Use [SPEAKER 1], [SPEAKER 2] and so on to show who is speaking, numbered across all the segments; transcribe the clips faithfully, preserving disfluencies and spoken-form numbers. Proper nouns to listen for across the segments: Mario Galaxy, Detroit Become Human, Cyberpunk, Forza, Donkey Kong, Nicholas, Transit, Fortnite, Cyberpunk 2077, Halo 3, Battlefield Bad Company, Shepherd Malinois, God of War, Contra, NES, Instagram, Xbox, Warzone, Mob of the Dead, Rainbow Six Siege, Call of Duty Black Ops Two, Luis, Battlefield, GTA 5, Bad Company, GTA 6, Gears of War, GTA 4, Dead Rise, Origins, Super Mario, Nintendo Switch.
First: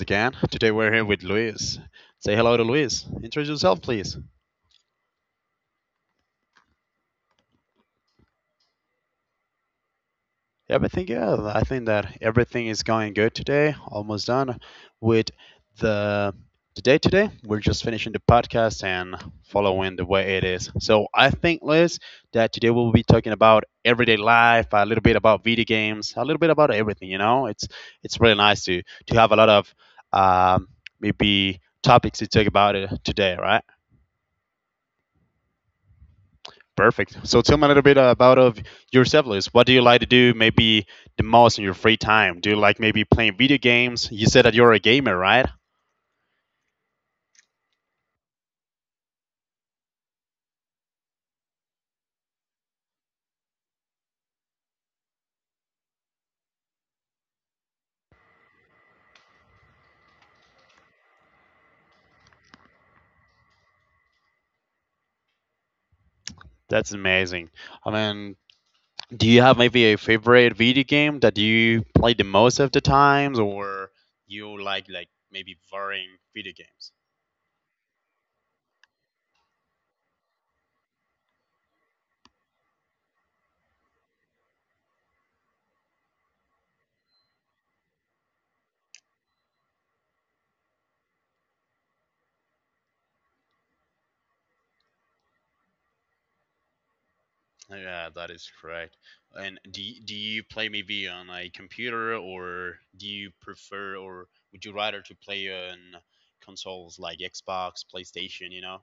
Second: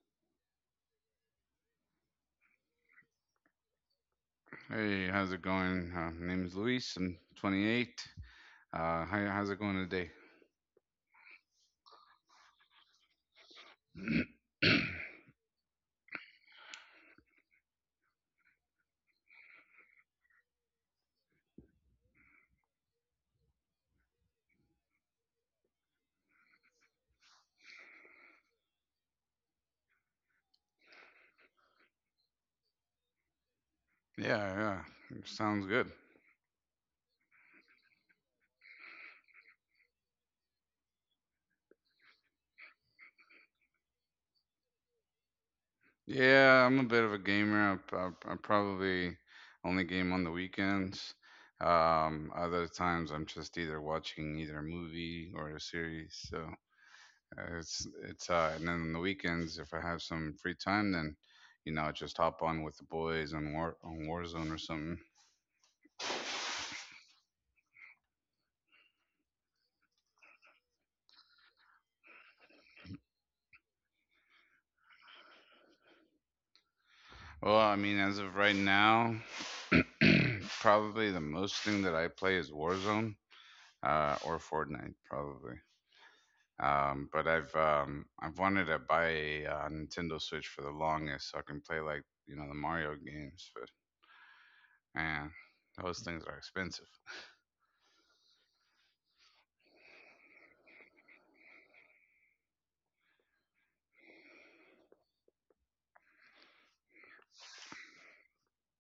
[SPEAKER 1] again. Today, we're here with Luis. Say hello to Luis. Introduce yourself, please.
[SPEAKER 2] Hey, how's it going? Uh, my name is Luis. I'm twenty-eight. Uh, how, how's it going today?
[SPEAKER 1] Everything. Yeah, I think that everything is going good today. Almost done with the the day today. We're just finishing the podcast and following the way it is. So I think, Liz, that today we'll be talking about everyday life, a little bit about video games, a little bit about everything. You know, it's it's really nice to to have a lot of um, maybe topics to talk about it today, right?
[SPEAKER 2] Yeah, yeah, sounds good.
[SPEAKER 1] Perfect. So tell me a little bit about of yourself, Liz. What do you like to do maybe the most in your free time? Do you like maybe playing video games? You said that you're a gamer, right?
[SPEAKER 2] Yeah, I'm a bit of a gamer. I, I, I probably only game on the weekends. Um, other times, I'm just either watching either a movie or a series. So uh, it's it's uh, and then on the weekends, if I have some free time, then you know I just hop on with the boys on War on Warzone or something.
[SPEAKER 1] That's amazing. I mean, do you have maybe a favorite video game that you play the most of the times or you like like maybe varying video games?
[SPEAKER 2] Well, I mean, as of right now. Probably the most thing that I play is Warzone, uh, or Fortnite, probably. Um, but I've um, I've wanted to buy a uh, Nintendo Switch for the longest, so I can play like you know the Mario games. But man, those things are expensive.
[SPEAKER 1] Yeah, that is correct. And do y- do you play maybe on a computer or do you prefer or would you rather to play on consoles like Xbox, PlayStation, you know?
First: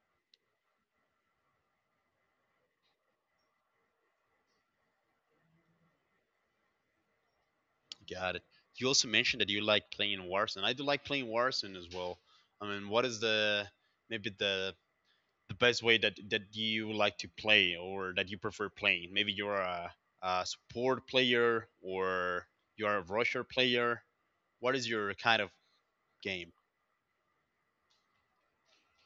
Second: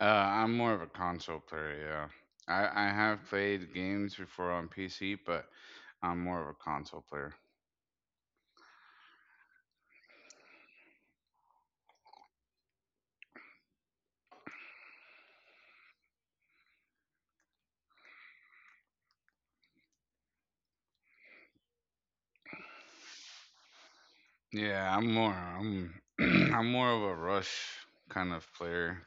[SPEAKER 2] Uh, I'm more of a console player. Yeah, I, I have played games before on P C, but I'm more of a console player.
[SPEAKER 1] Got it. You also mentioned that you like playing Warzone. I do like playing Warzone as well. I mean, what is the maybe the the best way that that you like to play or that you prefer playing? Maybe you're a, a support player or you're a rusher player. What is
[SPEAKER 2] Yeah, I'm
[SPEAKER 1] your
[SPEAKER 2] more
[SPEAKER 1] kind of
[SPEAKER 2] I'm
[SPEAKER 1] game?
[SPEAKER 2] I'm more of a rush kind of player,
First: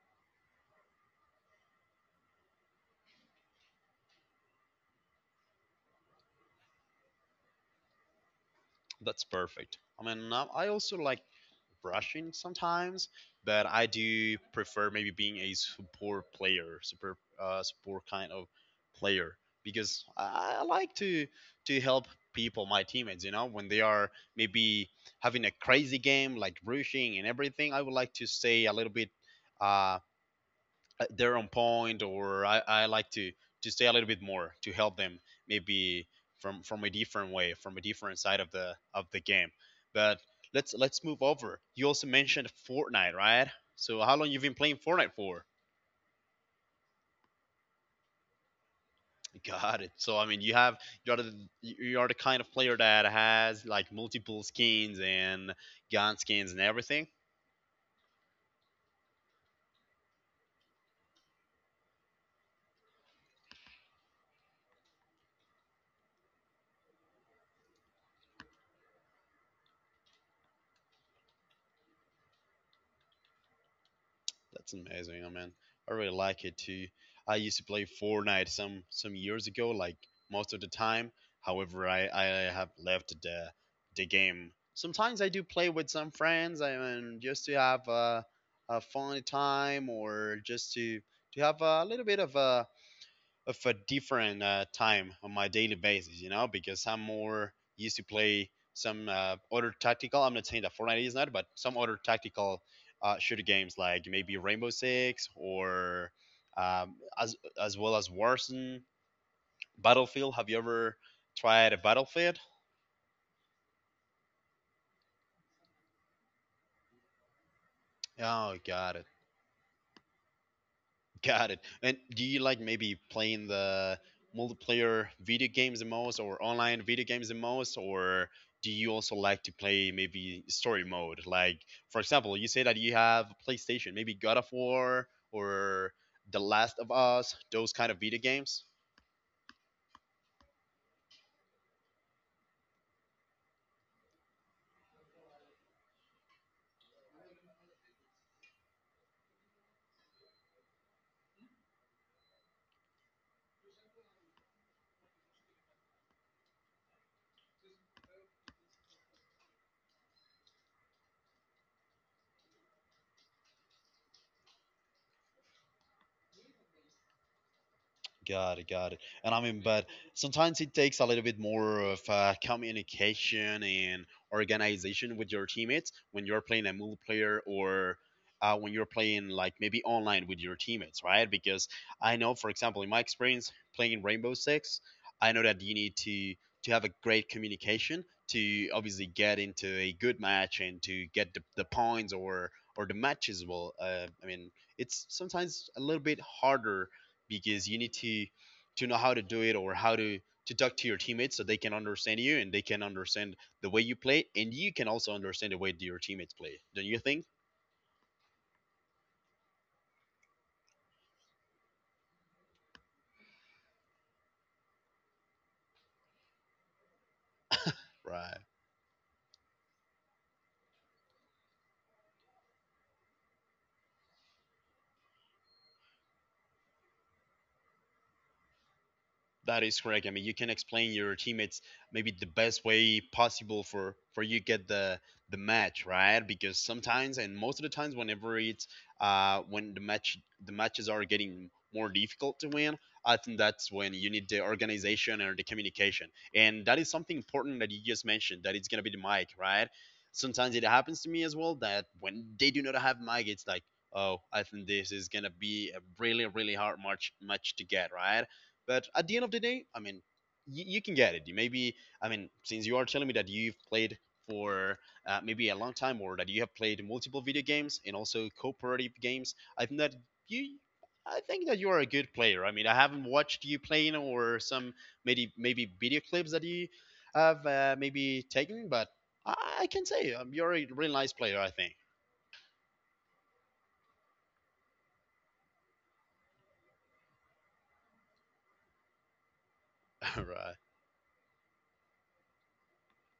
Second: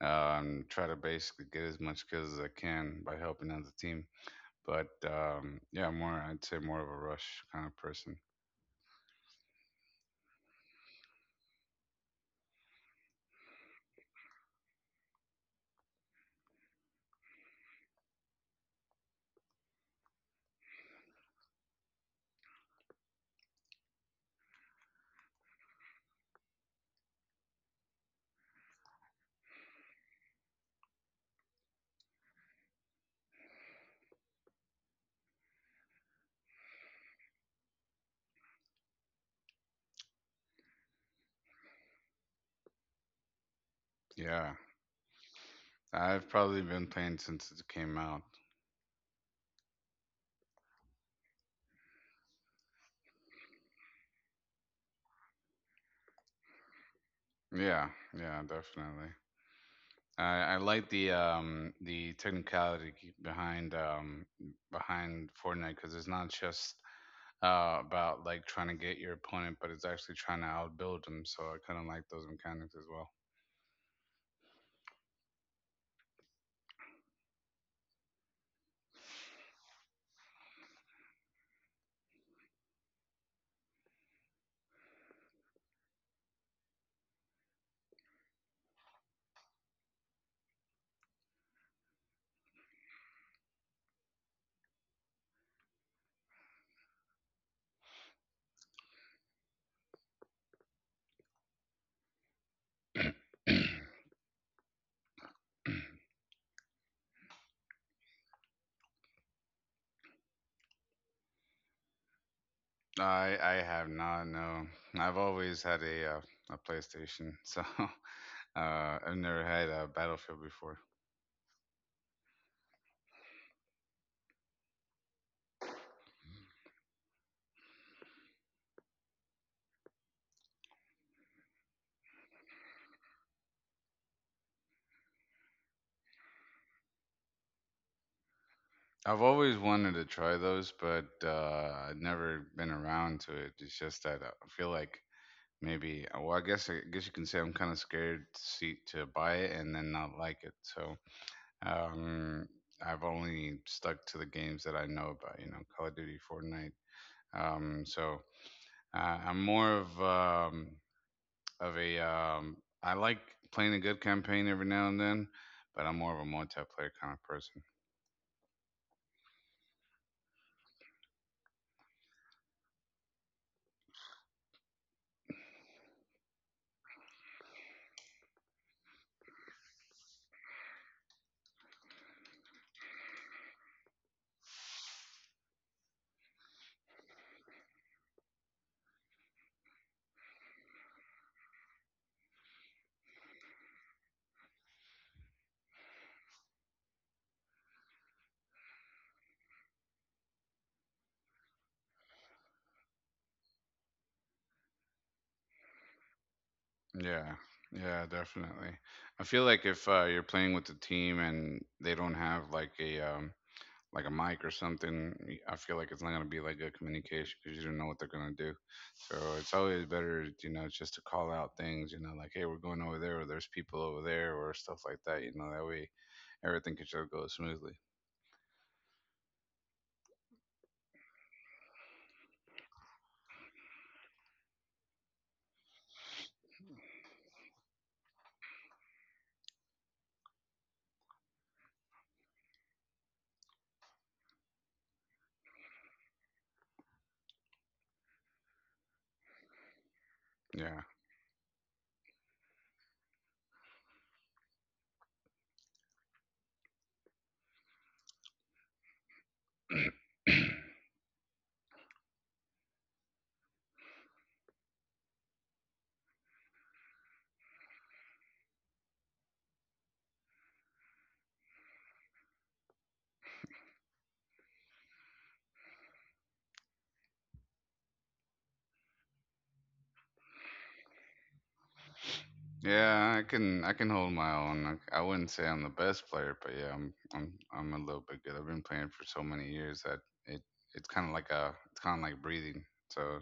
[SPEAKER 2] um, try to basically get as much kills as I can by helping out the team. But um, yeah, more I'd say more of a rush kind of person.
[SPEAKER 1] That's perfect. I mean, um, I also like rushing sometimes, but I do prefer maybe being a support player, support uh, support kind of player because I, I like to to help people, my teammates. You know, when they are maybe having a crazy game like rushing and everything, I would like to stay a little bit. Uh, uh, they're on point, or I, I like to to stay a little bit more to help them maybe from from a different way, from a different side of the of the game, but let's let's move over. You also mentioned Fortnite, right? So how long you've
[SPEAKER 2] Yeah,
[SPEAKER 1] been playing Fortnite for?
[SPEAKER 2] I've probably been playing since it came out.
[SPEAKER 1] Got it. So I mean, you have you are the you are the kind of player that has like multiple skins and gun skins and everything.
[SPEAKER 2] Yeah, yeah, definitely. I, I like the um, the technicality behind um, behind Fortnite because it's not just uh, about like trying to get your opponent, but it's actually trying to outbuild them. So I kind of like those mechanics as well.
[SPEAKER 1] That's amazing, I mean. I really like it too. I used to play Fortnite some some years ago, like most of the time. However, I, I have left the the game. Sometimes I do play with some friends, I mean, just to have a, a fun time or just to to have a little bit of a of a different uh, time on my daily basis, you know, because I'm more used to play some uh, other tactical. I'm not saying that Fortnite is not, but some other tactical uh, shooter games like maybe Rainbow Six or um, as as well as Warzone, Battlefield. Have you ever tried a Battlefield?
[SPEAKER 2] I I have not. No, I've always had a uh, a PlayStation, so uh,
[SPEAKER 1] Oh God.
[SPEAKER 2] I've never had a Battlefield before.
[SPEAKER 1] Got it. And do you like maybe playing the multiplayer video games the most or online video games the most, or do you also like to play maybe story mode? Like for example, you say that you have a PlayStation, maybe God of War or The Last of Us, those kind of video games?
[SPEAKER 2] I've always wanted to try those, but uh, I've never been around to it. It's just that I feel like maybe, well, I guess I guess you can say I'm kind of scared to see to buy it and then not like it. So um, I've only stuck to the games that I know about. You know, Call of Duty, Fortnite. Um, so uh, I'm more of um, of a um I like playing a good campaign every now and then, but I'm more of a multiplayer kind of person.
[SPEAKER 1] Got it, got it. And I mean, but sometimes it takes a little bit more of uh, communication and organization with your teammates when you're playing a multiplayer or uh, when you're playing like maybe online with your teammates, right? Because I know, for example, in my experience playing Rainbow Six, I know that you need to to have a great communication to obviously get into a good match and to get the, the points or or the matches. Well, uh, I mean, it's sometimes a little bit harder because you need to to know how to do it, or how to to talk to your teammates so they can understand you and they can understand the way you play, and you can also understand the way your teammates play. Don't you think?
[SPEAKER 2] Yeah. Yeah, definitely. I feel like if uh, you're playing with the team and they don't have like a um like a mic or something, y- I feel like it's not gonna be like good communication because you don't know what they're gonna
[SPEAKER 1] Right.
[SPEAKER 2] do. So it's always better, you know, just to call out things, you know, like hey, we're going over there, or there's people over there, or stuff like that. You know, that way everything can just go smoothly.
[SPEAKER 1] That is correct. I mean, you can explain your teammates maybe the best way possible for for you get the the match right, because sometimes, and most of the times, whenever it's uh when the match the matches are getting more difficult to win, I think that's when you need the organization or the communication, and that is something important that you just mentioned, that it's gonna be the mic, right? Sometimes it
[SPEAKER 2] Yeah.
[SPEAKER 1] happens to me as well that when they do not have mic, it's like, oh, I think this is gonna be a really really hard match match to get right, but at the end of the day, I mean, y- you can get it. You maybe, I mean, since you are telling me that you've played for uh, maybe a long time, or that you have played multiple video games and also cooperative games, I think that you. I think that you are a good player. I mean, I haven't watched you playing or some maybe maybe video clips that you have uh, maybe taken, but I I can say, um, you're a really nice player, I think.
[SPEAKER 2] Yeah, I can I can hold my own. I, I wouldn't say I'm the best player, but yeah, I'm I'm I'm a little bit good. I've been playing for so many years that it
[SPEAKER 1] Right.
[SPEAKER 2] it's kind of like a it's kind of like breathing. So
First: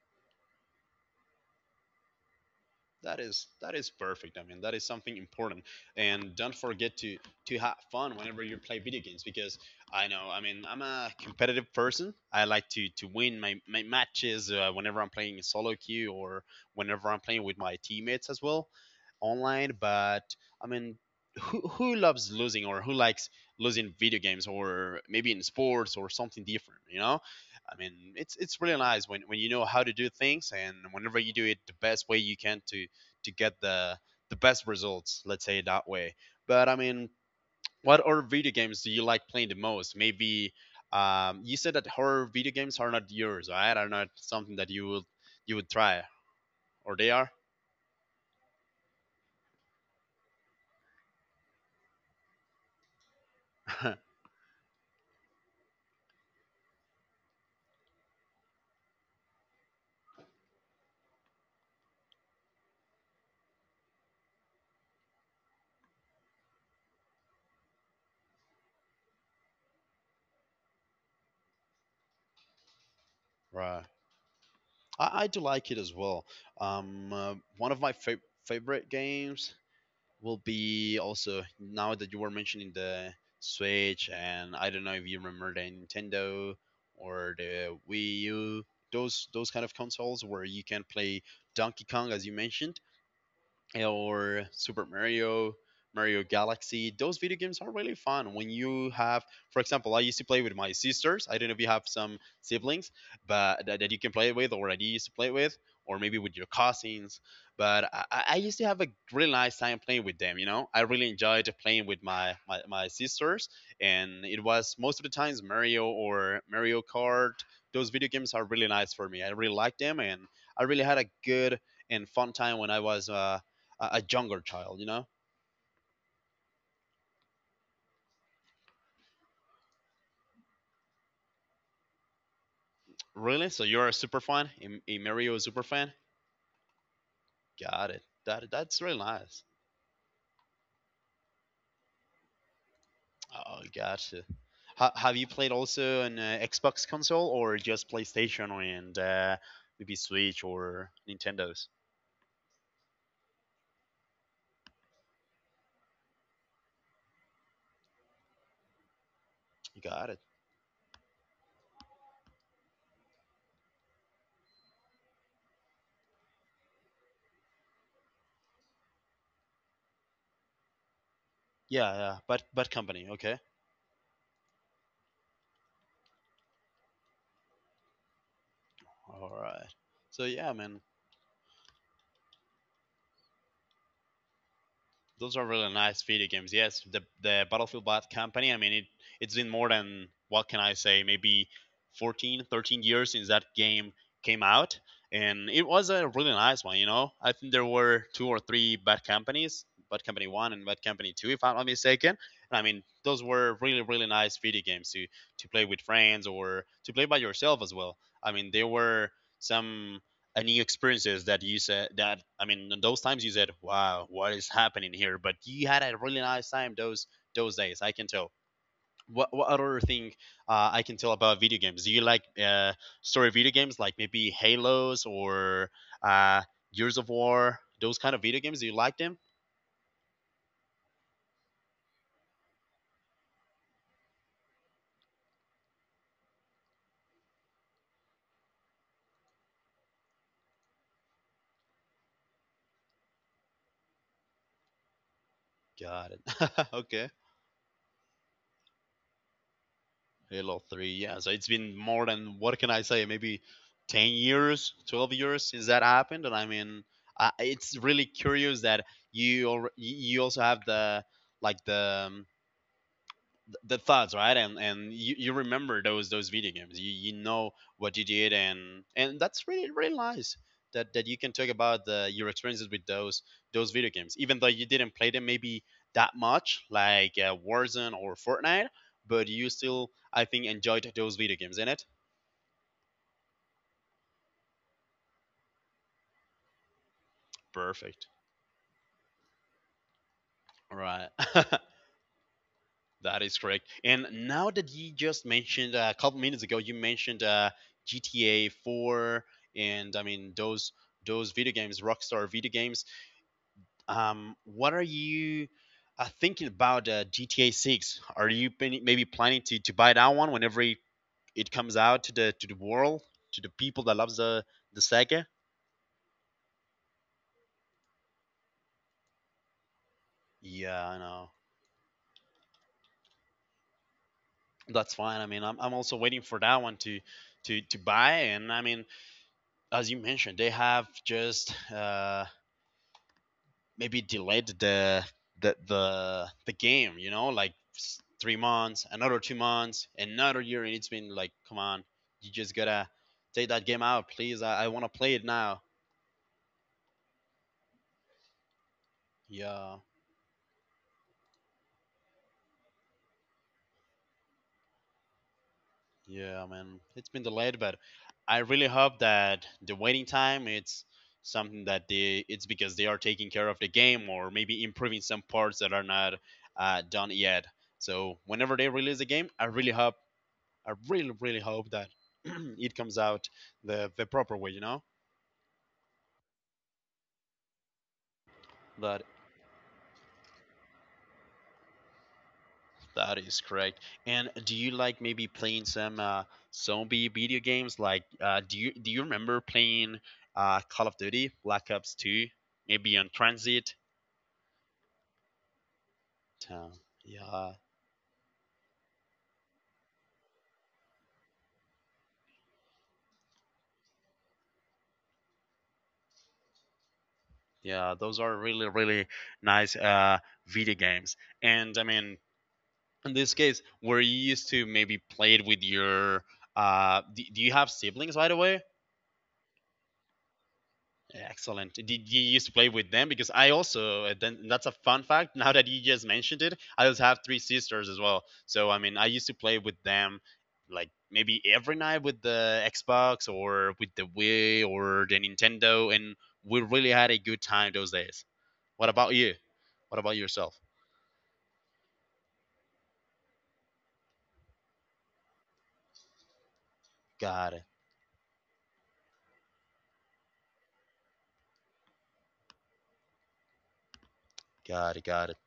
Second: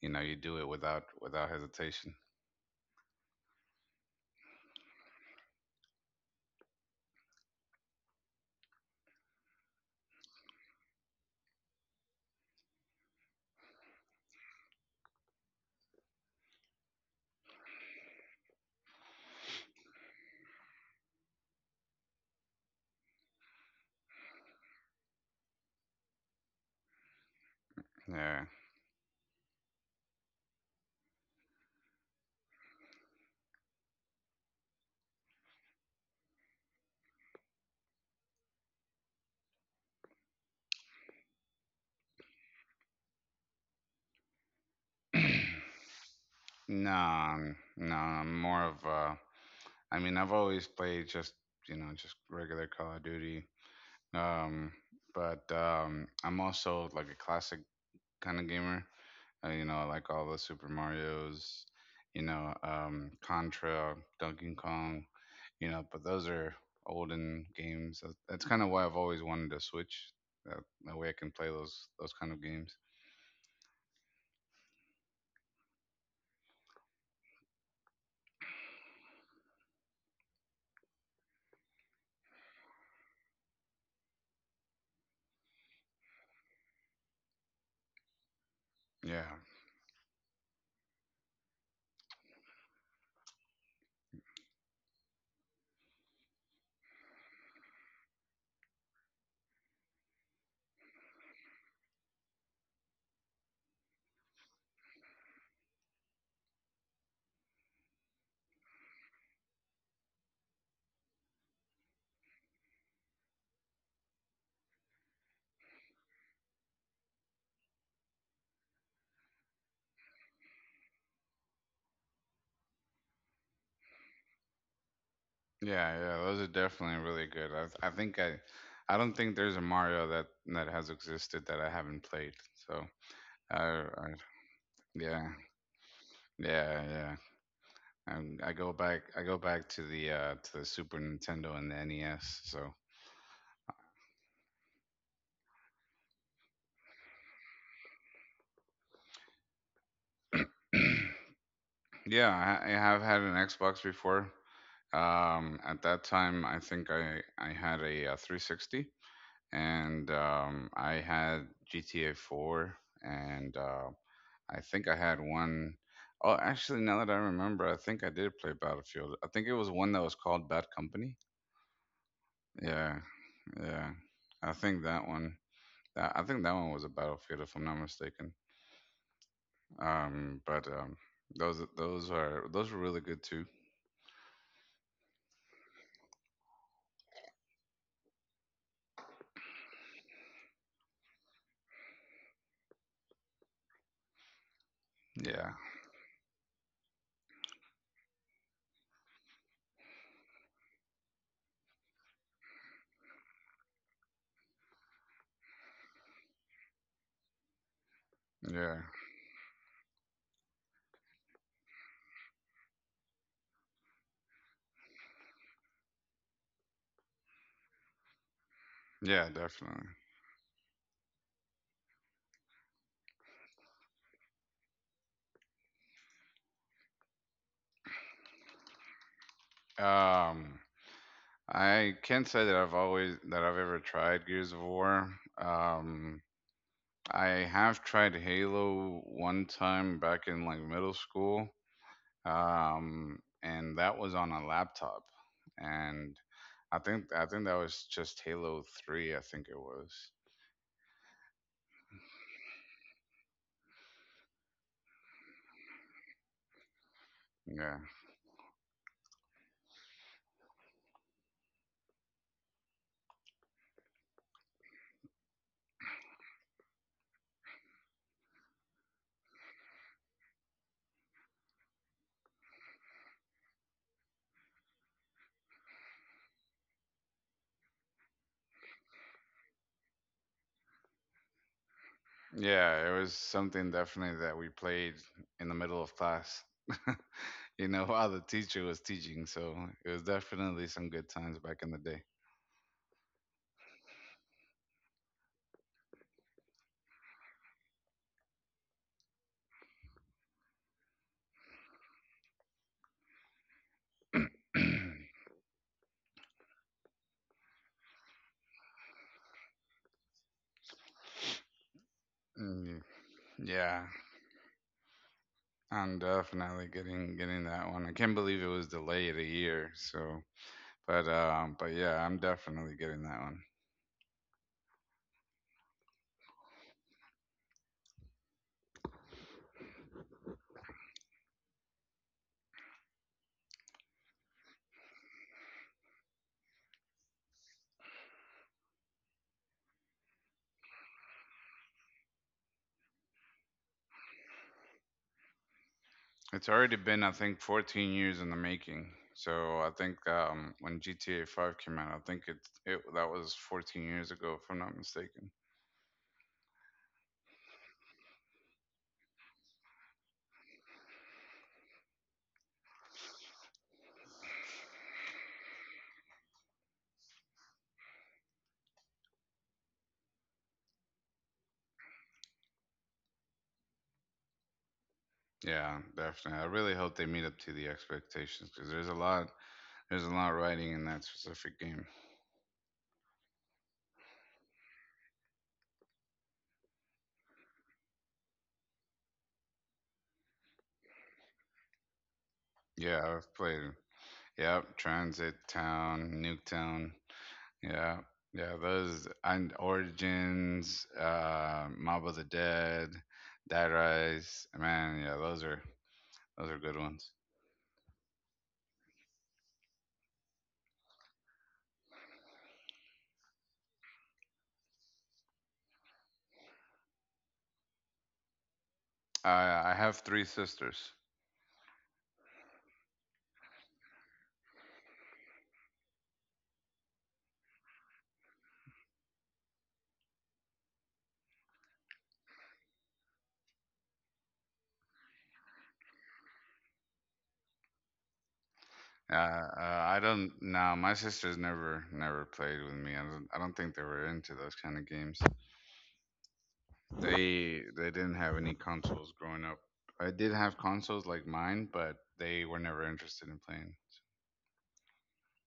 [SPEAKER 2] you know you do it without without hesitation.
[SPEAKER 1] that is that is perfect. I mean, that is something important, and don't forget to to have fun whenever you play video games, because I know. I mean, I'm a competitive person. I like to to win my, my matches uh, whenever I'm playing in solo queue or whenever I'm playing with my teammates as well online, but I mean, who, who loves losing or who likes losing video games, or maybe in sports or something different you know I mean, it's
[SPEAKER 2] Yeah.
[SPEAKER 1] it's really nice when, when you know how to do things, and whenever you do it the best way you can to to get the the best results. Let's say it that way. But I mean, what other video games do you like playing the most? Maybe um, you said that horror video games are not yours, right? Are not something that you would you would try,
[SPEAKER 2] No,
[SPEAKER 1] or they are.
[SPEAKER 2] I'm- no, I'm more of uh. I mean, I've always played just you know just regular Call of Duty. Um, but um, I'm also like a classic kind of gamer. uh, you know, I like all the Super Mario's, you know, um, Contra, Donkey Kong, you know, but those are olden games. That- That's kind of why I've always wanted to Switch. That, that way I can play those those kind of games.
[SPEAKER 1] Right. I, I do like it as well. Um, uh, one of my fav- favorite games will be also now that you were mentioning the Switch, and I don't know if you remember the Nintendo or the Wii U, those
[SPEAKER 2] Yeah,
[SPEAKER 1] those kind of consoles where you can play Donkey Kong as you mentioned, or Super Mario, Mario Galaxy. Those video games are really fun when you have, for example, I used to play with my sisters. I don't know if you have some siblings, but that, that you can play with, or that you used to play with, or maybe with your cousins. But I, I I used to have a really nice time playing with them. You know, I really enjoyed playing with my, my my sisters, and it was most of the times Mario or Mario Kart. Those video games are really nice for me. I really like them, and I really had a good and fun time when I was uh, a, a younger child, you know?
[SPEAKER 2] yeah, yeah. Those are definitely really good. I, th- I think I, I don't think there's a Mario that that has existed that I haven't played. So,
[SPEAKER 1] Really?
[SPEAKER 2] I,
[SPEAKER 1] So you're a
[SPEAKER 2] I
[SPEAKER 1] super fan? A,
[SPEAKER 2] yeah,
[SPEAKER 1] Mario super fan?
[SPEAKER 2] yeah, yeah.
[SPEAKER 1] Got it.
[SPEAKER 2] I, I
[SPEAKER 1] That
[SPEAKER 2] go
[SPEAKER 1] that's really
[SPEAKER 2] back, I go
[SPEAKER 1] nice.
[SPEAKER 2] back to the uh to the Super Nintendo and the ness. So,
[SPEAKER 1] Oh, gotcha. Ha have you played also an uh, Xbox console, or just PlayStation and uh, maybe Switch or Nintendo's?
[SPEAKER 2] yeah, I I have had an Xbox before. Um, at that time, I think I I had a, uh three sixty, and
[SPEAKER 1] Got it.
[SPEAKER 2] um, I had G T A four, and uh, I think I had one. Oh, actually, now that I remember, I think I did play Battlefield. I think it was one that was called Bad Company.
[SPEAKER 1] Yeah, yeah. But but
[SPEAKER 2] Yeah,
[SPEAKER 1] company, okay.
[SPEAKER 2] yeah. I think that one. That, I think that one was a Battlefield, if I'm not mistaken.
[SPEAKER 1] All right. So
[SPEAKER 2] Um,
[SPEAKER 1] yeah,
[SPEAKER 2] but
[SPEAKER 1] man.
[SPEAKER 2] um, those those are those were really good too.
[SPEAKER 1] Those are really nice video games. Yes, the the Battlefield Bad Company. I mean, it it's been more than what can I say? Maybe fourteen, thirteen years since that game came out,
[SPEAKER 2] Yeah,
[SPEAKER 1] and it was a really nice one. You know, I think there were two or three Bad Companies, Bad Company One and Bad Company Two, if I'm not mistaken. And I mean, those were really really nice video games to to play with friends or to play by yourself as well. I mean, they
[SPEAKER 2] yeah.
[SPEAKER 1] were some any experiences that you said that I mean in those times you said, wow, what is happening here, but you had a really nice time those those days, I can tell.
[SPEAKER 2] Yeah,
[SPEAKER 1] What, what other
[SPEAKER 2] definitely.
[SPEAKER 1] thing uh, I can tell about video games? Do you like uh, story video games like maybe Halos or uh, Gears of War, those kind of video games? Do you like them?
[SPEAKER 2] Um, I can't say that I've always that I've ever tried Gears of War. Um, I have tried Halo one time back in like middle school, um, and that was on a laptop,
[SPEAKER 1] Got
[SPEAKER 2] and
[SPEAKER 1] it.
[SPEAKER 2] I think
[SPEAKER 1] Okay.
[SPEAKER 2] I think that was just Halo three. I think it was.
[SPEAKER 1] Halo three. Yeah, so it's been more than what can I say? Maybe ten years, twelve years since that happened, and I mean, uh,
[SPEAKER 2] Yeah,
[SPEAKER 1] it's really curious that you al- you also have the like the um, the thoughts, right? And and you, you remember those those video games. You, you know what you did, and and that's really really nice that that you can talk about the your experiences with those those video games, even though you didn't play them maybe that much, like uh, Warzone or Fortnite, but you still, I think, enjoyed those video games in it.
[SPEAKER 2] yeah, it was something definitely that we played in the middle of class. You know,
[SPEAKER 1] Perfect.
[SPEAKER 2] while the teacher was teaching, so it was definitely some good
[SPEAKER 1] Right.
[SPEAKER 2] times back in the day.
[SPEAKER 1] That is correct. And now that you just mentioned uh, a couple minutes ago, you mentioned uh, G T A four, and I mean those those video games, Rockstar video games. Um, what are you uh, thinking about uh, G T A six? Are you pen- maybe planning to, to buy that one whenever it, it comes out to the to the
[SPEAKER 2] Mm,
[SPEAKER 1] world, to the people
[SPEAKER 2] yeah,
[SPEAKER 1] that loves the the saga?
[SPEAKER 2] I'm definitely getting getting that one. I can't believe it was delayed a year. So,
[SPEAKER 1] Yeah, I
[SPEAKER 2] but
[SPEAKER 1] know.
[SPEAKER 2] um, but Yeah, I'm definitely getting that one.
[SPEAKER 1] That's fine. I mean, I'm, I'm also waiting for that one to to to buy, and I mean, as you mentioned, they have just uh, maybe delayed the the the, the game, you know, like s- three months, another two months, another year, and it's been like, come on, you just gotta take that game out, please. i, I want to play it now.
[SPEAKER 2] It's already been, I think, fourteen years in the making. So I
[SPEAKER 1] Yeah.
[SPEAKER 2] think um, when G T A five came out, I think it it that was fourteen years ago, if I'm not mistaken.
[SPEAKER 1] Yeah, man, it's been delayed, but I really hope that the waiting time, it's something that they, it's because they are taking care of the game or maybe improving some parts that are not uh, done yet. So whenever they release the game, I really hope, I really, really hope that it comes out the the proper way, you know.
[SPEAKER 2] Yeah, definitely. I really hope they meet up to the expectations because there's a
[SPEAKER 1] That
[SPEAKER 2] lot there's a lot riding in that specific game.
[SPEAKER 1] that is correct. And do you like maybe playing some uh, zombie video games? Like, uh, do you do you remember playing uh, Call of Duty Black Ops Two? Maybe on
[SPEAKER 2] Yeah, I've played.
[SPEAKER 1] Transit.
[SPEAKER 2] Yep, Transit Town,
[SPEAKER 1] Uh,
[SPEAKER 2] Nuketown.
[SPEAKER 1] yeah,
[SPEAKER 2] Yeah, yeah, those and Origins, uh, Mob of the Dead, Dead Rise. Man, yeah, those are those are good ones.
[SPEAKER 1] yeah, those are really really nice uh, video games. And I mean, in this case, were you used to maybe play it with your? Uh, do, do you have siblings, by the way?
[SPEAKER 2] I I have three sisters.
[SPEAKER 1] Excellent. Did you used to play with them? Because I also, uh, then that's a fun fact. Now that you just mentioned it, I also have three sisters as well. So I mean, I used to play with them, like maybe every night with the Xbox or with the Wii or the Nintendo, and we really had a good time those days. What about
[SPEAKER 2] Uh,
[SPEAKER 1] you?
[SPEAKER 2] uh, I
[SPEAKER 1] What about
[SPEAKER 2] don't.
[SPEAKER 1] yourself?
[SPEAKER 2] Nah, my sisters never never played with me. I don't. I don't think they were into those kind of games.
[SPEAKER 1] Got
[SPEAKER 2] They
[SPEAKER 1] it.
[SPEAKER 2] they didn't have any consoles growing up. I did have consoles like mine, but they were never interested in playing.
[SPEAKER 1] Got it. Got it.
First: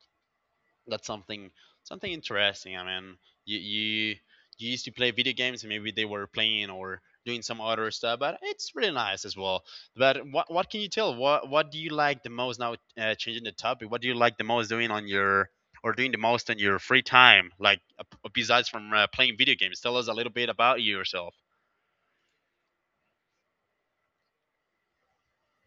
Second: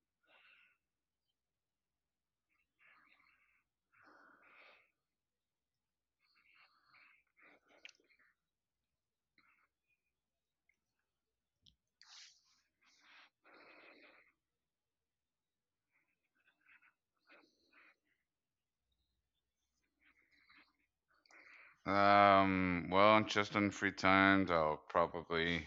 [SPEAKER 1] That's something Something interesting. I mean, you you you used to play video games, and maybe they were playing or doing some other stuff, but it's really nice as well. But what what can you tell? What what do you like the most now? Uh, changing the topic, what do you like the most doing on your, or doing the most on your free time, like uh, besides from uh, playing video games? Tell us a little bit about yourself.
[SPEAKER 2] Um, well, just on free times, I'll probably,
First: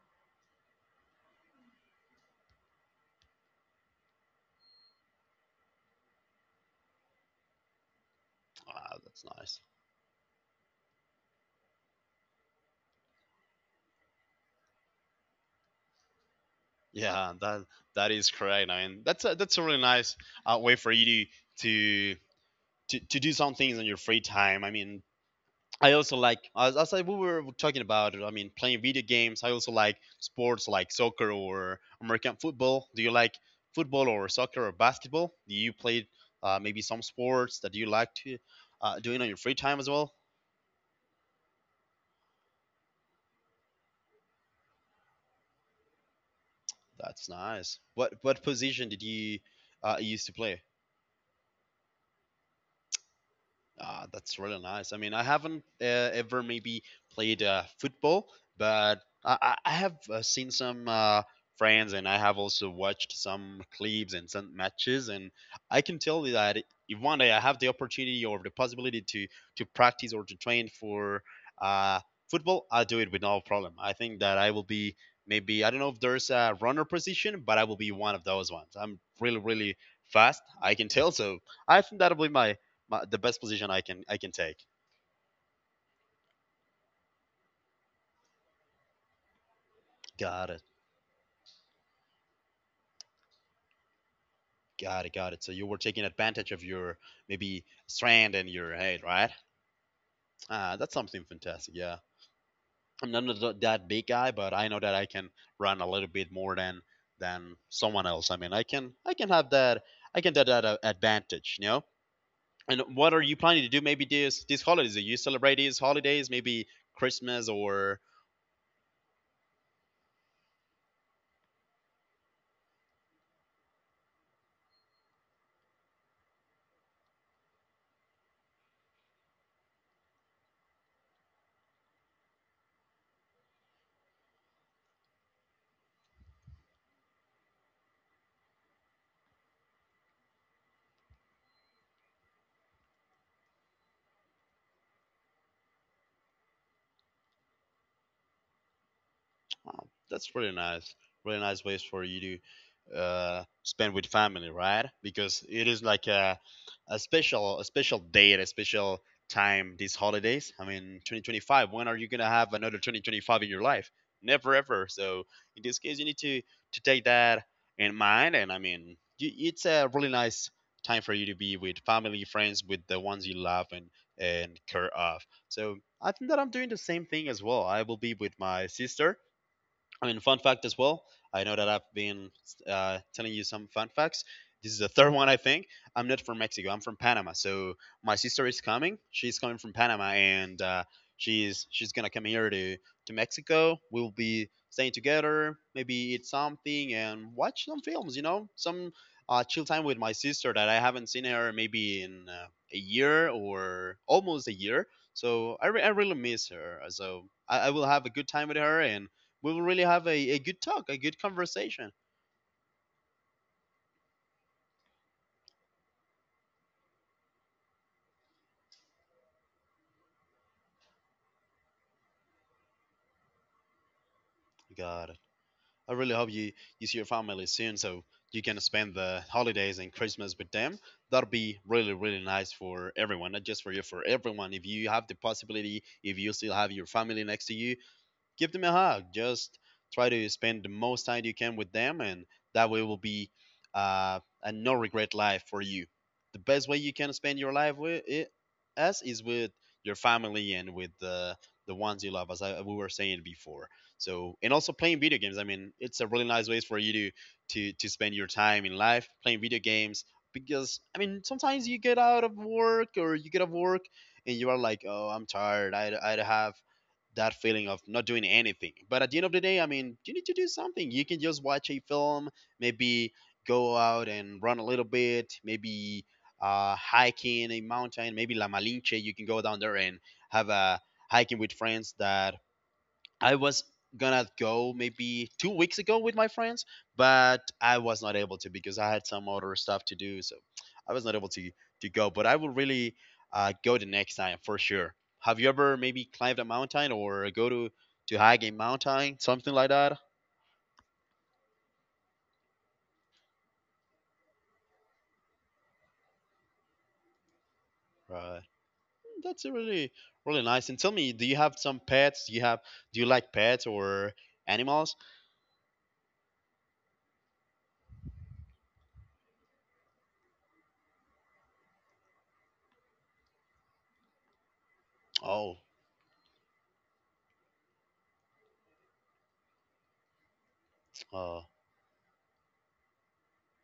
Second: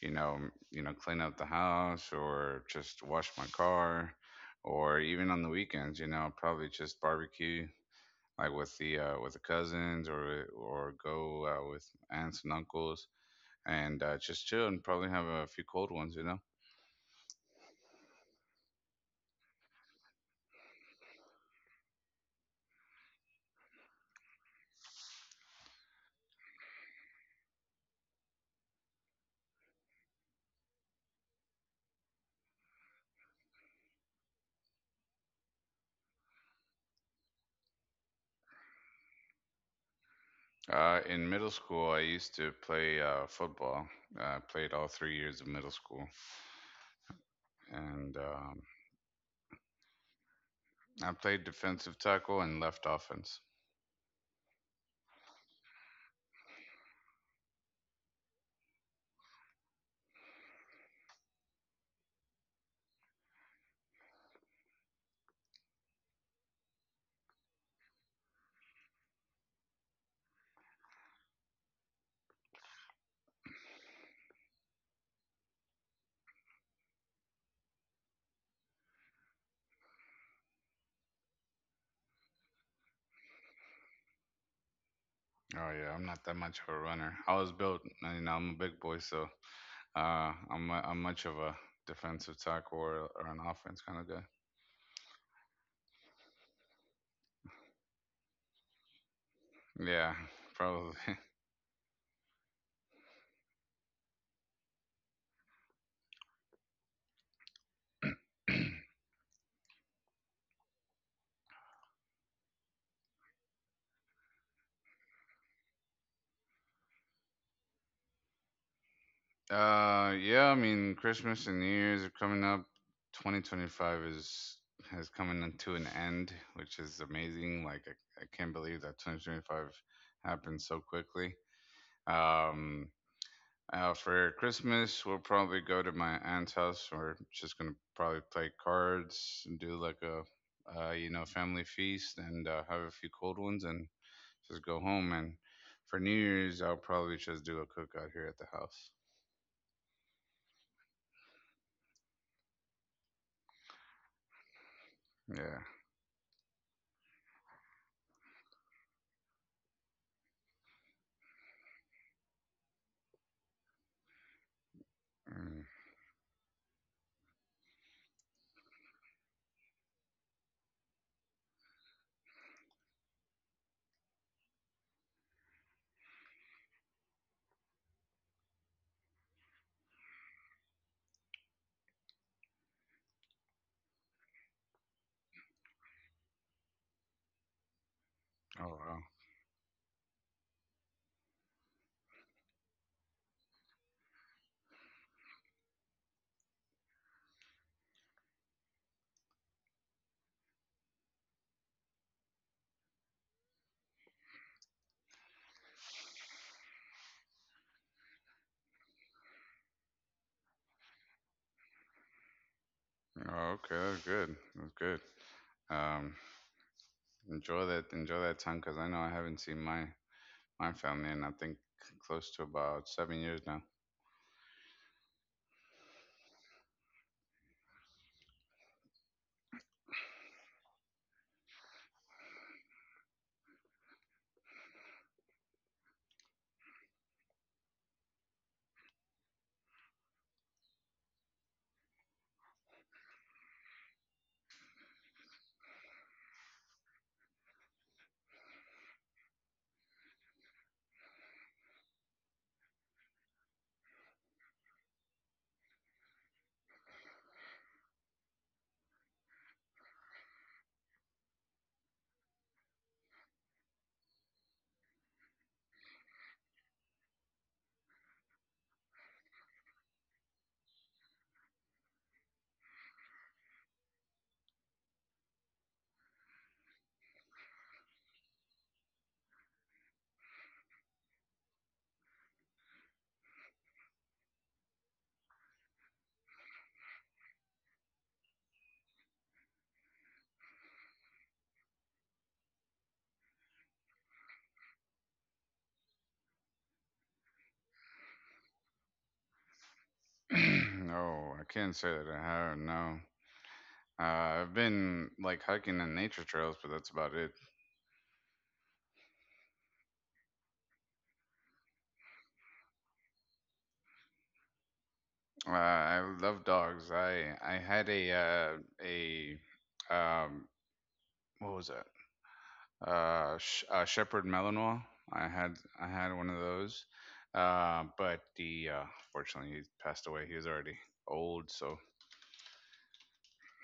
[SPEAKER 2] you know, you know, clean up the house or just wash my car, or even on the weekends, you know, I'll probably just barbecue like with
[SPEAKER 1] Wow,
[SPEAKER 2] the uh,
[SPEAKER 1] that's
[SPEAKER 2] with the
[SPEAKER 1] nice.
[SPEAKER 2] cousins or or go, uh, with aunts and uncles and uh, just chill and probably have a few cold ones, you know.
[SPEAKER 1] Yeah, that that is correct. I mean, that's a, that's a really nice uh, way for you to to to to do some things on your free time. I mean, I also like, as, as I we were talking about. I mean, playing video games. I also like sports, like soccer or American football. Do you like football or soccer or basketball? Do you play uh, maybe some sports that you like to uh, doing on your free time as well?
[SPEAKER 2] Uh, in middle school, I used to play, uh, football. I played all three years of middle school,
[SPEAKER 1] That's nice. What
[SPEAKER 2] and
[SPEAKER 1] what
[SPEAKER 2] um,
[SPEAKER 1] position did you uh, used to play?
[SPEAKER 2] I played defensive tackle and left offense.
[SPEAKER 1] Ah, that's really nice. I mean, I haven't uh, ever maybe played uh, football, but I, I I have uh, seen some uh, friends, and I have also watched some clips and some matches. And I can tell you that if one day I have the opportunity or the possibility to, to practice or to train for uh, football, I'll do it with no problem. I think that I will be maybe, I don't know if there's a runner position, but I will be one of those ones. I'm really, really fast. I can tell. So I think that'll be my my, the best position I can I can take.
[SPEAKER 2] Oh yeah, I'm not that much of a runner. I was built, uh, you know, I'm a big boy, so uh,
[SPEAKER 1] Got it.
[SPEAKER 2] I'm i I'm much of a defensive tackle or, or an offense kind of guy.
[SPEAKER 1] Got it. Got it. So you were taking advantage of your maybe strand and your head, right?
[SPEAKER 2] Yeah,
[SPEAKER 1] Ah, that's
[SPEAKER 2] probably.
[SPEAKER 1] something fantastic. Yeah. I'm not that big guy, but I know that I can run a little bit more than than someone else. I mean, I can I can have that I can have that uh, advantage, you know. And what are you planning to do? Maybe this, these holidays? Are you celebrate these holidays? Maybe Christmas or?
[SPEAKER 2] Uh, yeah, I mean, Christmas and New Year's are coming up. twenty twenty-five is has coming in to an end, which is amazing. Like I, I can't believe that twenty twenty-five happened so quickly. Um, Uh, for Christmas, we'll probably go to my aunt's house. We're just gonna probably play cards and do like a, uh, you know, family feast and uh, have a few cold ones and just go home. And for New Year's, I'll probably just do a cookout here at the house.
[SPEAKER 1] Oh, that's really nice. Really nice ways for you to uh, spend with family, right? Because
[SPEAKER 2] Yeah.
[SPEAKER 1] it is like a, a special a special date, a special time, these holidays. I mean, twenty twenty-five. When are you gonna have another twenty twenty-five in your life? Never ever. So in
[SPEAKER 2] Mm.
[SPEAKER 1] this case, you need to to take that in mind. And I mean, you, it's a really nice time for you to be with family, friends, with the ones you love and and care of. So I think that I'm doing the same thing as well. I will be with my sister. I mean, fun fact as well. I know that I've been uh, telling you some fun facts. This is the third one, I think. I'm not from Mexico. I'm from Panama. So my sister is
[SPEAKER 2] Oh
[SPEAKER 1] coming.
[SPEAKER 2] wow.
[SPEAKER 1] She's coming from Panama, and uh, she's she's gonna come here to to Mexico. We'll be staying together, maybe eat something and watch some films. You know, some uh, chill time with my sister that I haven't seen her maybe in uh, a year or almost a year. So I, re- I really miss her. So I, I will have a good time with her, and we will really have a, a good talk, a good conversation.
[SPEAKER 2] Oh, okay. That's good. That's good. Um, Enjoy that. Enjoy that time because I know I haven't seen my my family in I think close to about seven years now.
[SPEAKER 1] God, I really hope you, you see your family soon, so you can spend the holidays and Christmas with them. That'll be really, really nice for everyone, not just for you, for everyone. If you have the possibility, if you still have your family next to you, give them a hug. Just try to spend the most time you can with them, and that way will be uh, a no regret life for you. The best way you can spend your life with it, us, is with your family and with the the ones you love, as I, we were saying before. So, and also playing video games. I mean, it's a really nice way for you to to to spend your time in life playing video games. Because I mean, sometimes you get out of work or you get off work, and you are like, oh, I'm tired. I I have that feeling of not doing anything. But at the end of the day, I mean, you need to do something. You can just watch a film, maybe go out and run a little bit, maybe uh, hiking a mountain, maybe La Malinche. You can go down there and have a hiking with friends. That I was gonna go maybe two weeks ago with my friends, but I was not able to because I had some other stuff to do, so I was not able to to go. But I will really uh, go the next time for sure. Have you ever maybe climbed a mountain or go to to hike a mountain, something like that?
[SPEAKER 2] No, I can't say that I have. No, Uh, I've been like hiking and nature trails, but that's about it.
[SPEAKER 1] Right. Mm, that's a really really nice. And tell me, do you have some pets? Do you have, do you like pets or animals?
[SPEAKER 2] Uh, I love dogs. I I had a uh, a um what was it? Uh, sh- uh Shepherd Malinois. I had
[SPEAKER 1] Oh,
[SPEAKER 2] I had one of those. Uh, but the uh, fortunately he passed away. He was already
[SPEAKER 1] oh,
[SPEAKER 2] old, so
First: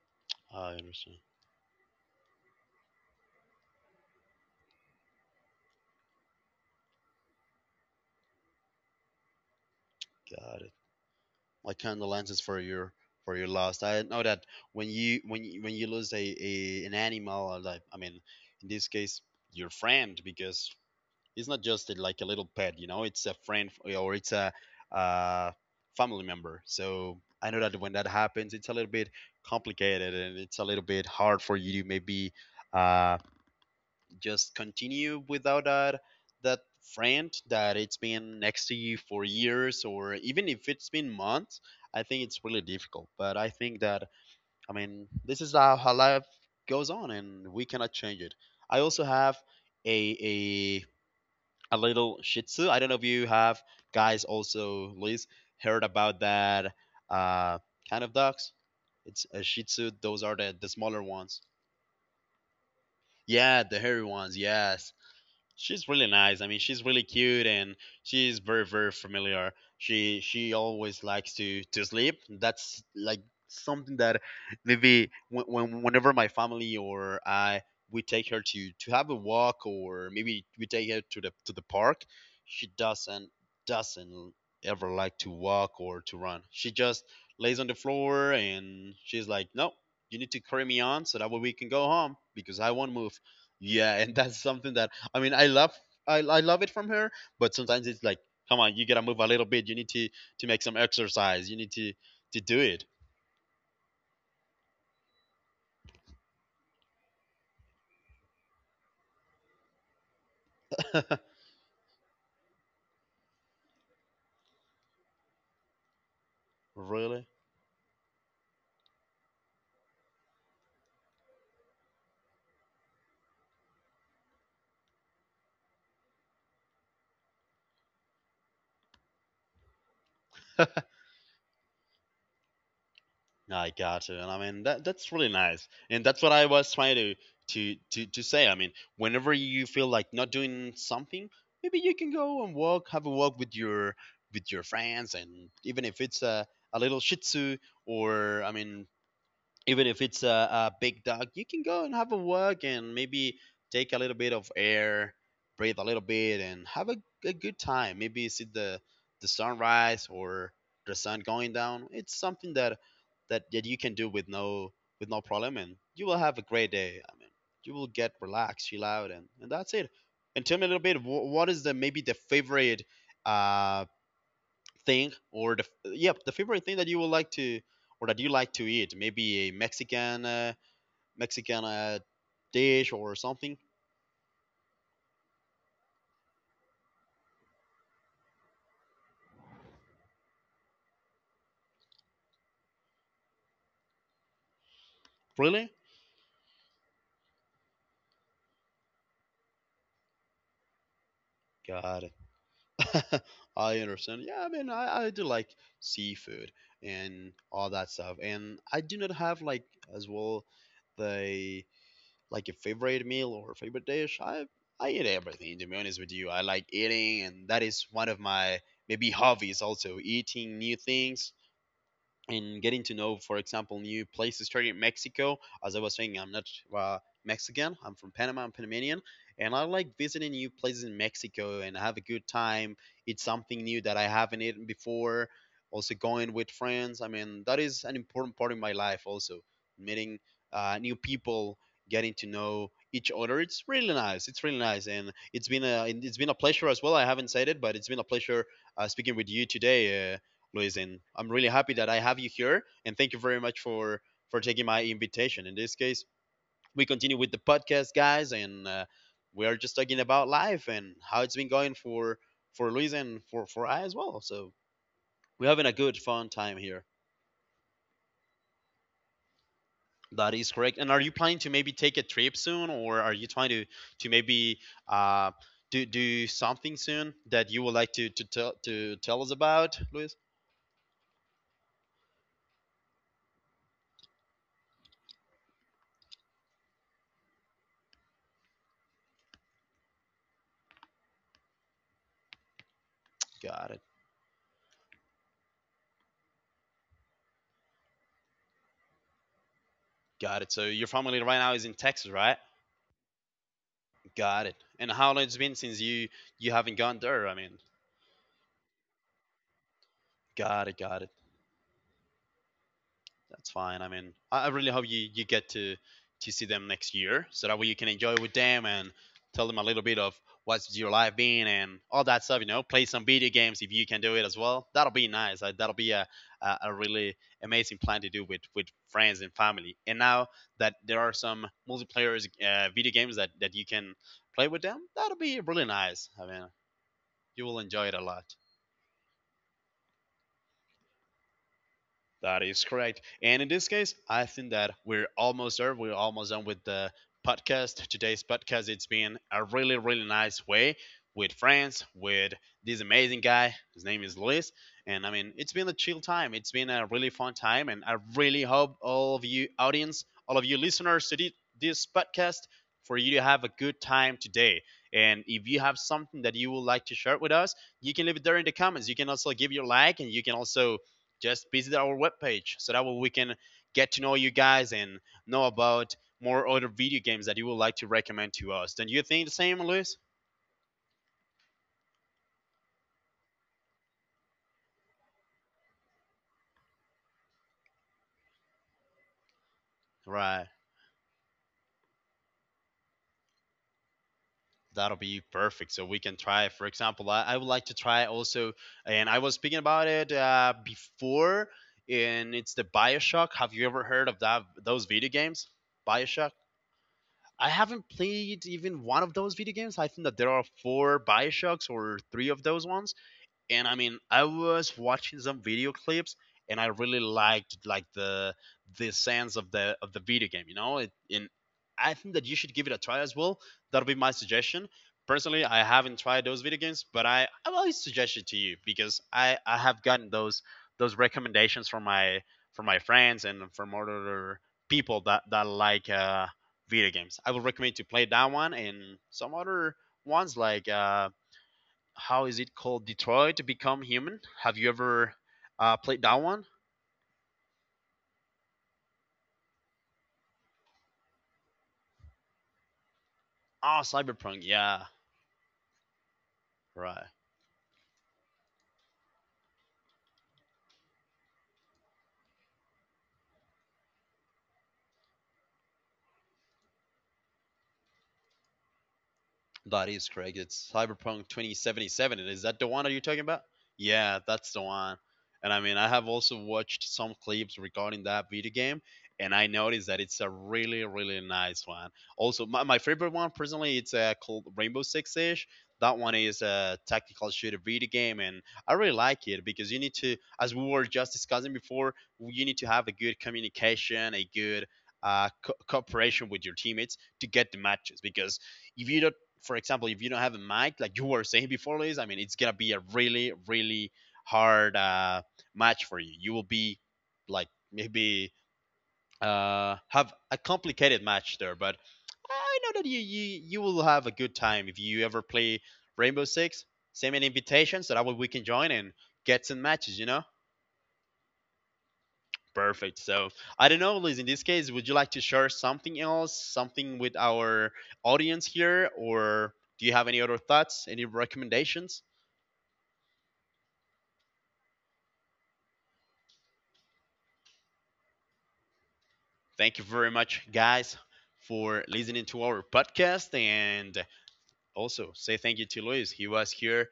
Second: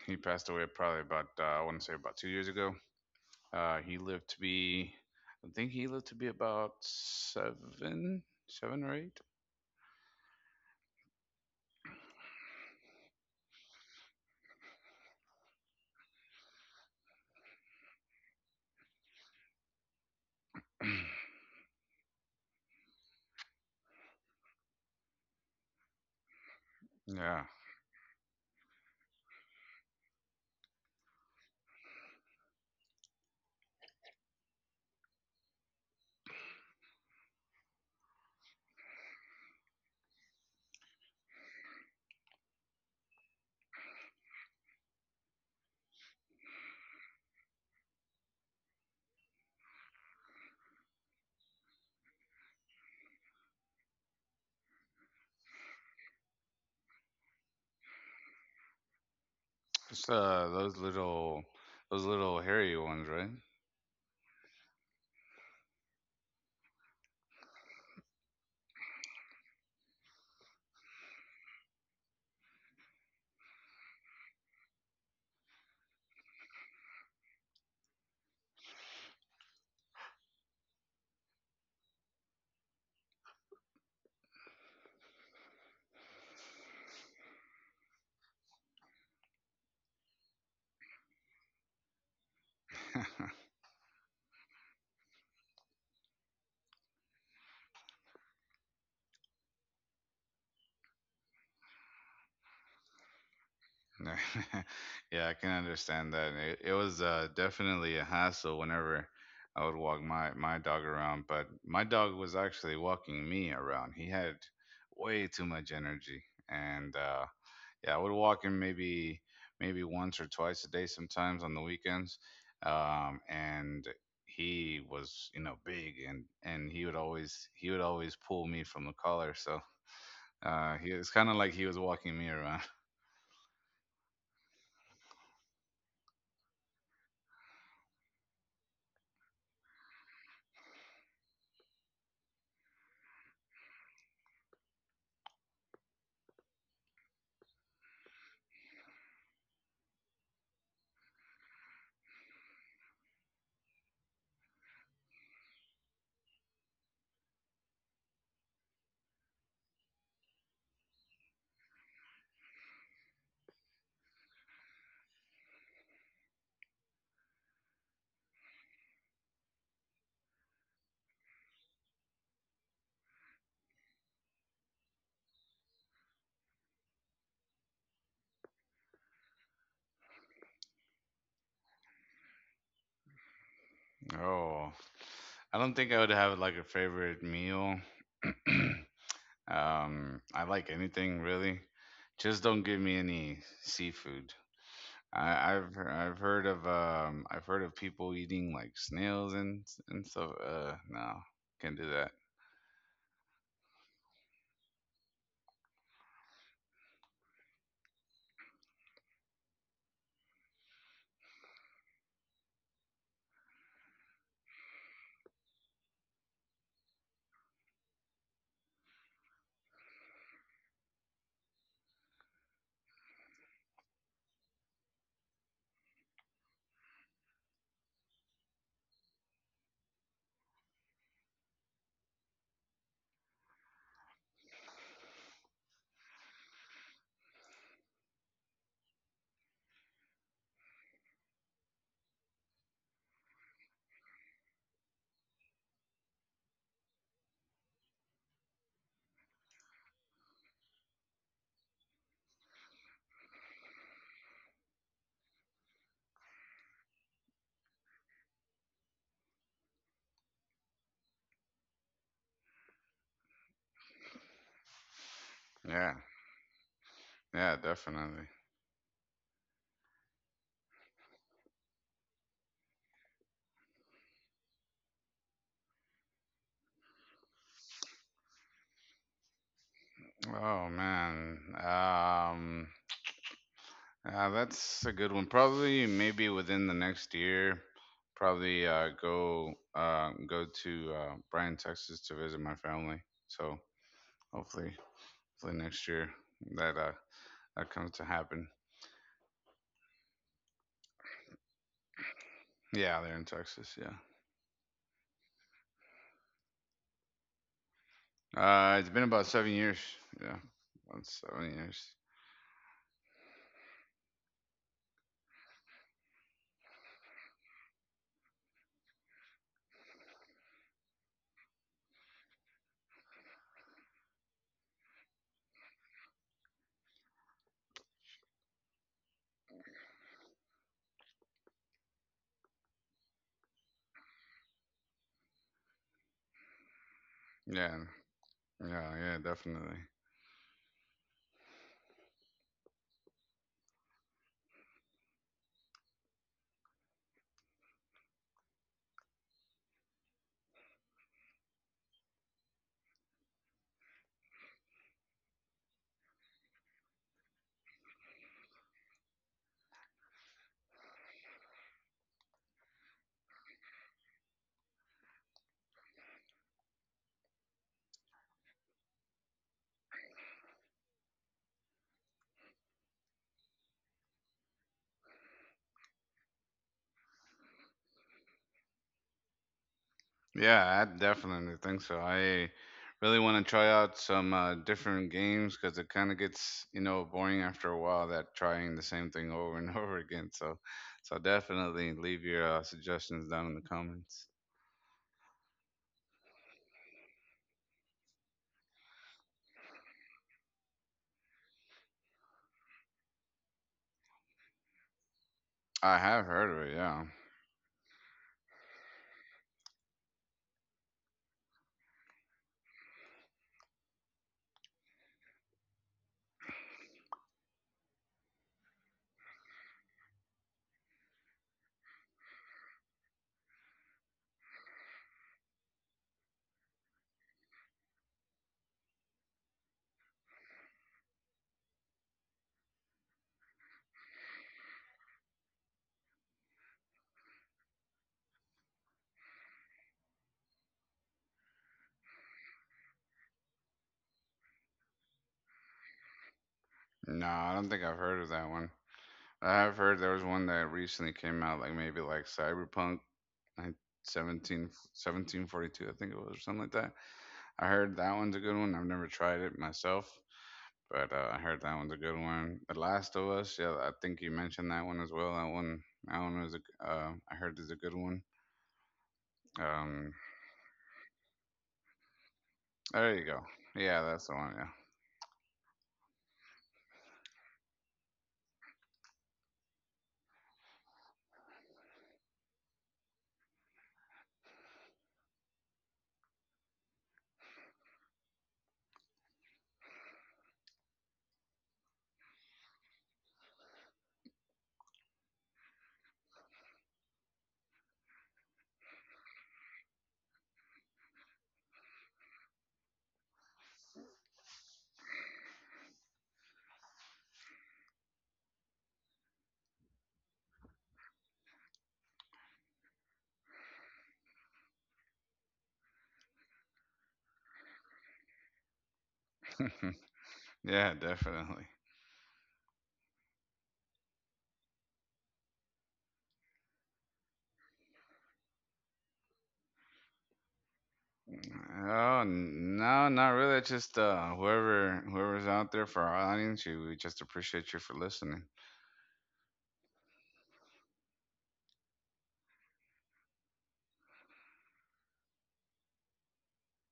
[SPEAKER 2] he passed away
[SPEAKER 1] I
[SPEAKER 2] probably
[SPEAKER 1] understand.
[SPEAKER 2] about uh, I want to say about two years ago. Uh, he lived to be, I think he lived to be about seven, seven or eight.
[SPEAKER 1] Got it. Like kind of lenses for your for your loss. I know that when you, when you, when you lose a, a an animal, or like I mean, in this case, your friend, because it's not just a, like a little pet, you know, it's a friend, or it's a uh, family member. So
[SPEAKER 2] Yeah.
[SPEAKER 1] I know that when that happens, it's a little bit complicated, and it's a little bit hard for you to maybe uh, just continue without that that friend that it's been next to you for years, or even if it's been months. I think it's really difficult, but I think that, I mean, this is how, how life goes on, and we cannot change it. I also have a a a little shih tzu. I don't know if you have guys also liz heard about that uh kind of dogs. It's a shih tzu.
[SPEAKER 2] Just
[SPEAKER 1] Those are
[SPEAKER 2] uh,
[SPEAKER 1] the the
[SPEAKER 2] those
[SPEAKER 1] smaller ones.
[SPEAKER 2] little, those little hairy ones, right?
[SPEAKER 1] Yeah, the hairy ones, yes. She's really nice. I mean, she's really cute, and she's very very familiar. She she always likes to to sleep. That's like something that maybe when, when whenever my family or I, we take her to to have a walk, or maybe we take her to the to the park, she doesn't doesn't ever like to walk or to run. She just lays on the floor, and she's like, "No, you need to carry me on so that way we can go home because I won't move." Yeah, and that's something that I mean, I love, I, I love it from her, but sometimes it's like, come on, you gotta move a little bit. You need to to make some exercise. You need to to do it.
[SPEAKER 2] No. Yeah, I can understand that. It, it was uh, definitely a hassle whenever I would walk my, my dog around, but my dog was actually walking me around. He had way too much energy, and uh,
[SPEAKER 1] Really?
[SPEAKER 2] yeah, I would walk him maybe maybe once or twice a day, sometimes on the weekends, um, and he was you know big and and he would always he would always pull me from the collar, so Uh, he it's kind of like he was walking me around.
[SPEAKER 1] I got you. And I mean that that's really nice. And that's what I was trying to to to to say. I mean, whenever you feel like not doing something, maybe you can go and walk, have a walk with your with your friends, and even if it's a a little shih tzu or I mean, even if it's a, a big dog, you can go and have a walk and maybe take a little bit of air, breathe a little bit, and have a, a good time. Maybe see the the sunrise or the sun going down. It's something that that, that you can do with no with no problem, and you will have a great day. I mean, you will get relaxed, chill out, and, and that's it. And tell me a little bit, wh- what is the maybe the favorite uh, thing or the yep the favorite thing that you would like to or that you like to eat, maybe a Mexican uh, Mexican uh, dish or something.
[SPEAKER 2] Oh, I don't think I would have like a favorite meal. um, I like anything really. Just don't give me any seafood. I,
[SPEAKER 1] Really?
[SPEAKER 2] I've I've heard of um I've heard of people eating like snails and and stuff. Uh, no, can't do
[SPEAKER 1] Got
[SPEAKER 2] that.
[SPEAKER 1] it. I understand. Yeah, I mean, I, I do like seafood and all that stuff, and I do not have, like, as well the, like, a favorite meal or favorite dish. i I eat everything, to be honest with you. I like eating, and that is one of my maybe hobbies also, eating new things, in getting to know, for example, new places, starting in Mexico. As I was saying, I'm not uh, Mexican. I'm from Panama. I'm Panamanian, and I like visiting new places in Mexico and have a good time. It's something new that I haven't eaten before. Also, going with friends. I mean, that is an important part of my life. Also, meeting uh, new people, getting to know each other. It's really nice. It's really nice, and it's been a it's been a pleasure as well. I haven't said it, but it's been a pleasure uh, speaking with you today. Uh, Luis, and I'm really happy that I have you here. And thank you very much for for taking my invitation. In this case, we continue with the podcast, guys, and uh, we are just talking about life and how it's been going for for Luis and for for I as well. So we're having a
[SPEAKER 2] Yeah,
[SPEAKER 1] good fun time here.
[SPEAKER 2] yeah, definitely.
[SPEAKER 1] That is correct. And are you planning to maybe take a trip soon, or are you trying to to maybe uh, do do something soon that you would like to to tell to tell us about, Luis?
[SPEAKER 2] Oh man. Um, Uh, that's a good one. Probably maybe within the next year, probably uh, go uh, go to, uh, Bryan, Texas to visit my family. So
[SPEAKER 1] Got it,
[SPEAKER 2] hopefully, hopefully next year that uh, that comes to happen.
[SPEAKER 1] got it. So your family right now is in Texas, right?
[SPEAKER 2] Yeah, they're in Texas. Yeah,
[SPEAKER 1] Got it. And how long it's been since you you haven't gone there? I mean,
[SPEAKER 2] uh, it's been about seven years. Yeah,
[SPEAKER 1] got it, got
[SPEAKER 2] about
[SPEAKER 1] it.
[SPEAKER 2] seven years.
[SPEAKER 1] That's fine. I mean, I I really hope you you get to to see them next year, so that way you can enjoy with them and tell them a little bit of what's your life been and all that stuff. You know, play some video games if you can do it as well. That'll be nice. Uh, That'll be a a, a really amazing plan to do with with friends and family. And now that there are some multiplayer uh, video games that that you can play with them. That'll be really nice. I mean, you will enjoy
[SPEAKER 2] Yeah,
[SPEAKER 1] it a lot.
[SPEAKER 2] yeah, yeah, definitely.
[SPEAKER 1] That is correct. And in this case, I think that we're almost there. We're almost done with the podcast. Today's podcast, it's been a really, really nice way with friends, with this amazing guy. His name is Luis. And I mean, it's been a chill time. It's been a really fun time. And I really hope all of you audience, all of you listeners to this podcast, for you to have a good time today. And if you have something that you would like to share with us, you can leave it there in the comments. You can also give your like, and you can also just visit our webpage, so that way we can get to know you guys and know about more other video games that you would like to recommend to us. Don't you think the same, Luis?
[SPEAKER 2] Yeah, I definitely think so. I really want to try out some uh, different games because it kind of gets you know boring after a while that trying the same thing over and over again.
[SPEAKER 1] Right.
[SPEAKER 2] So, so definitely leave your uh, suggestions down in the comments.
[SPEAKER 1] That'll be perfect. So we can try. For example, I, I would like to try also, and I was speaking about it uh, before, and it's the Bioshock. Have you ever heard of that? Those video games,
[SPEAKER 2] I have
[SPEAKER 1] Bioshock.
[SPEAKER 2] heard of it. Yeah.
[SPEAKER 1] I haven't played even one of those video games. I think that there are four Bioshocks or three of those ones, and I mean, I was watching some video clips, and I really liked, like, the the sense of the of the video game. You know, it, and I think that you should give it a try as well. That'll be my suggestion. Personally, I haven't tried those video games, but I I will suggest it to you because I I have gotten those those recommendations from my from my friends and from other people that that like uh, video games. I would recommend to play that one and some other ones like. Uh, how is it called? Detroit Become Human. Have you ever uh, played that one?
[SPEAKER 2] No, I don't think I've heard of that one. I have heard there was one that recently came out, like maybe like Cyberpunk, like
[SPEAKER 1] Ah, Cyberpunk.
[SPEAKER 2] seventeen,
[SPEAKER 1] Yeah,
[SPEAKER 2] seventeen forty-two, I think it was, or something like that.
[SPEAKER 1] right.
[SPEAKER 2] I heard that one's a good one. I've never tried it myself. But uh, I heard that one's a good one. The Last of Us, yeah, I think you mentioned that one as well. That one, that one was a, uh, I heard is a good one.
[SPEAKER 1] That is
[SPEAKER 2] Um,
[SPEAKER 1] correct. It's Cyberpunk twenty seventy-seven. Is that the one that you're
[SPEAKER 2] there
[SPEAKER 1] talking
[SPEAKER 2] you go.
[SPEAKER 1] about?
[SPEAKER 2] Yeah,
[SPEAKER 1] Yeah,
[SPEAKER 2] that's the
[SPEAKER 1] that's
[SPEAKER 2] one.
[SPEAKER 1] the one. And I mean, I have also watched some clips regarding that video game, and I noticed that it's a really, really nice one. Also, my, my favorite one personally, it's uh, called Rainbow Six Siege. That one is a tactical shooter video game, and I really like it because you need to, as we were just discussing before, you need to have a good communication, a good uh, co- cooperation with your teammates to get the matches, because if you don't, for example, if you don't have a mic, like you were saying before, Liz, I mean, it's gonna be a really, really hard uh, match for you. You will be like maybe uh, have a complicated match there, but I know that you, you you will have a good time if you ever play Rainbow Six. Send me invitations so that way we can join and get some
[SPEAKER 2] Yeah,
[SPEAKER 1] matches. You know.
[SPEAKER 2] yeah, definitely.
[SPEAKER 1] Perfect. So I don't know, Liz. In this case, would you like to share something else, something with our audience here, or do you have any other thoughts, any recommendations?
[SPEAKER 2] Oh, n- no, not really. It's just uh, whoever whoever's out there for our audience, you, we just appreciate you for listening.
[SPEAKER 1] Thank you very much, guys, for listening to our podcast, and also say thank you to Luis. He was here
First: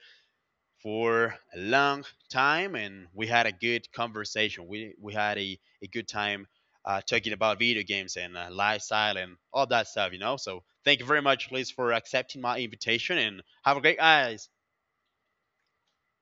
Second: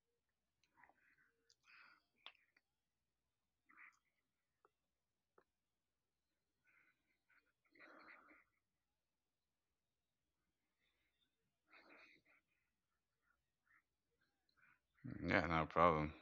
[SPEAKER 1] for a long time, and we had a good conversation. We, we had a, a good time uh, talking about video games and uh, lifestyle and all that stuff, you know. So thank you very much, Liz, for accepting my invitation and have a great night.
[SPEAKER 2] Yeah, no problem.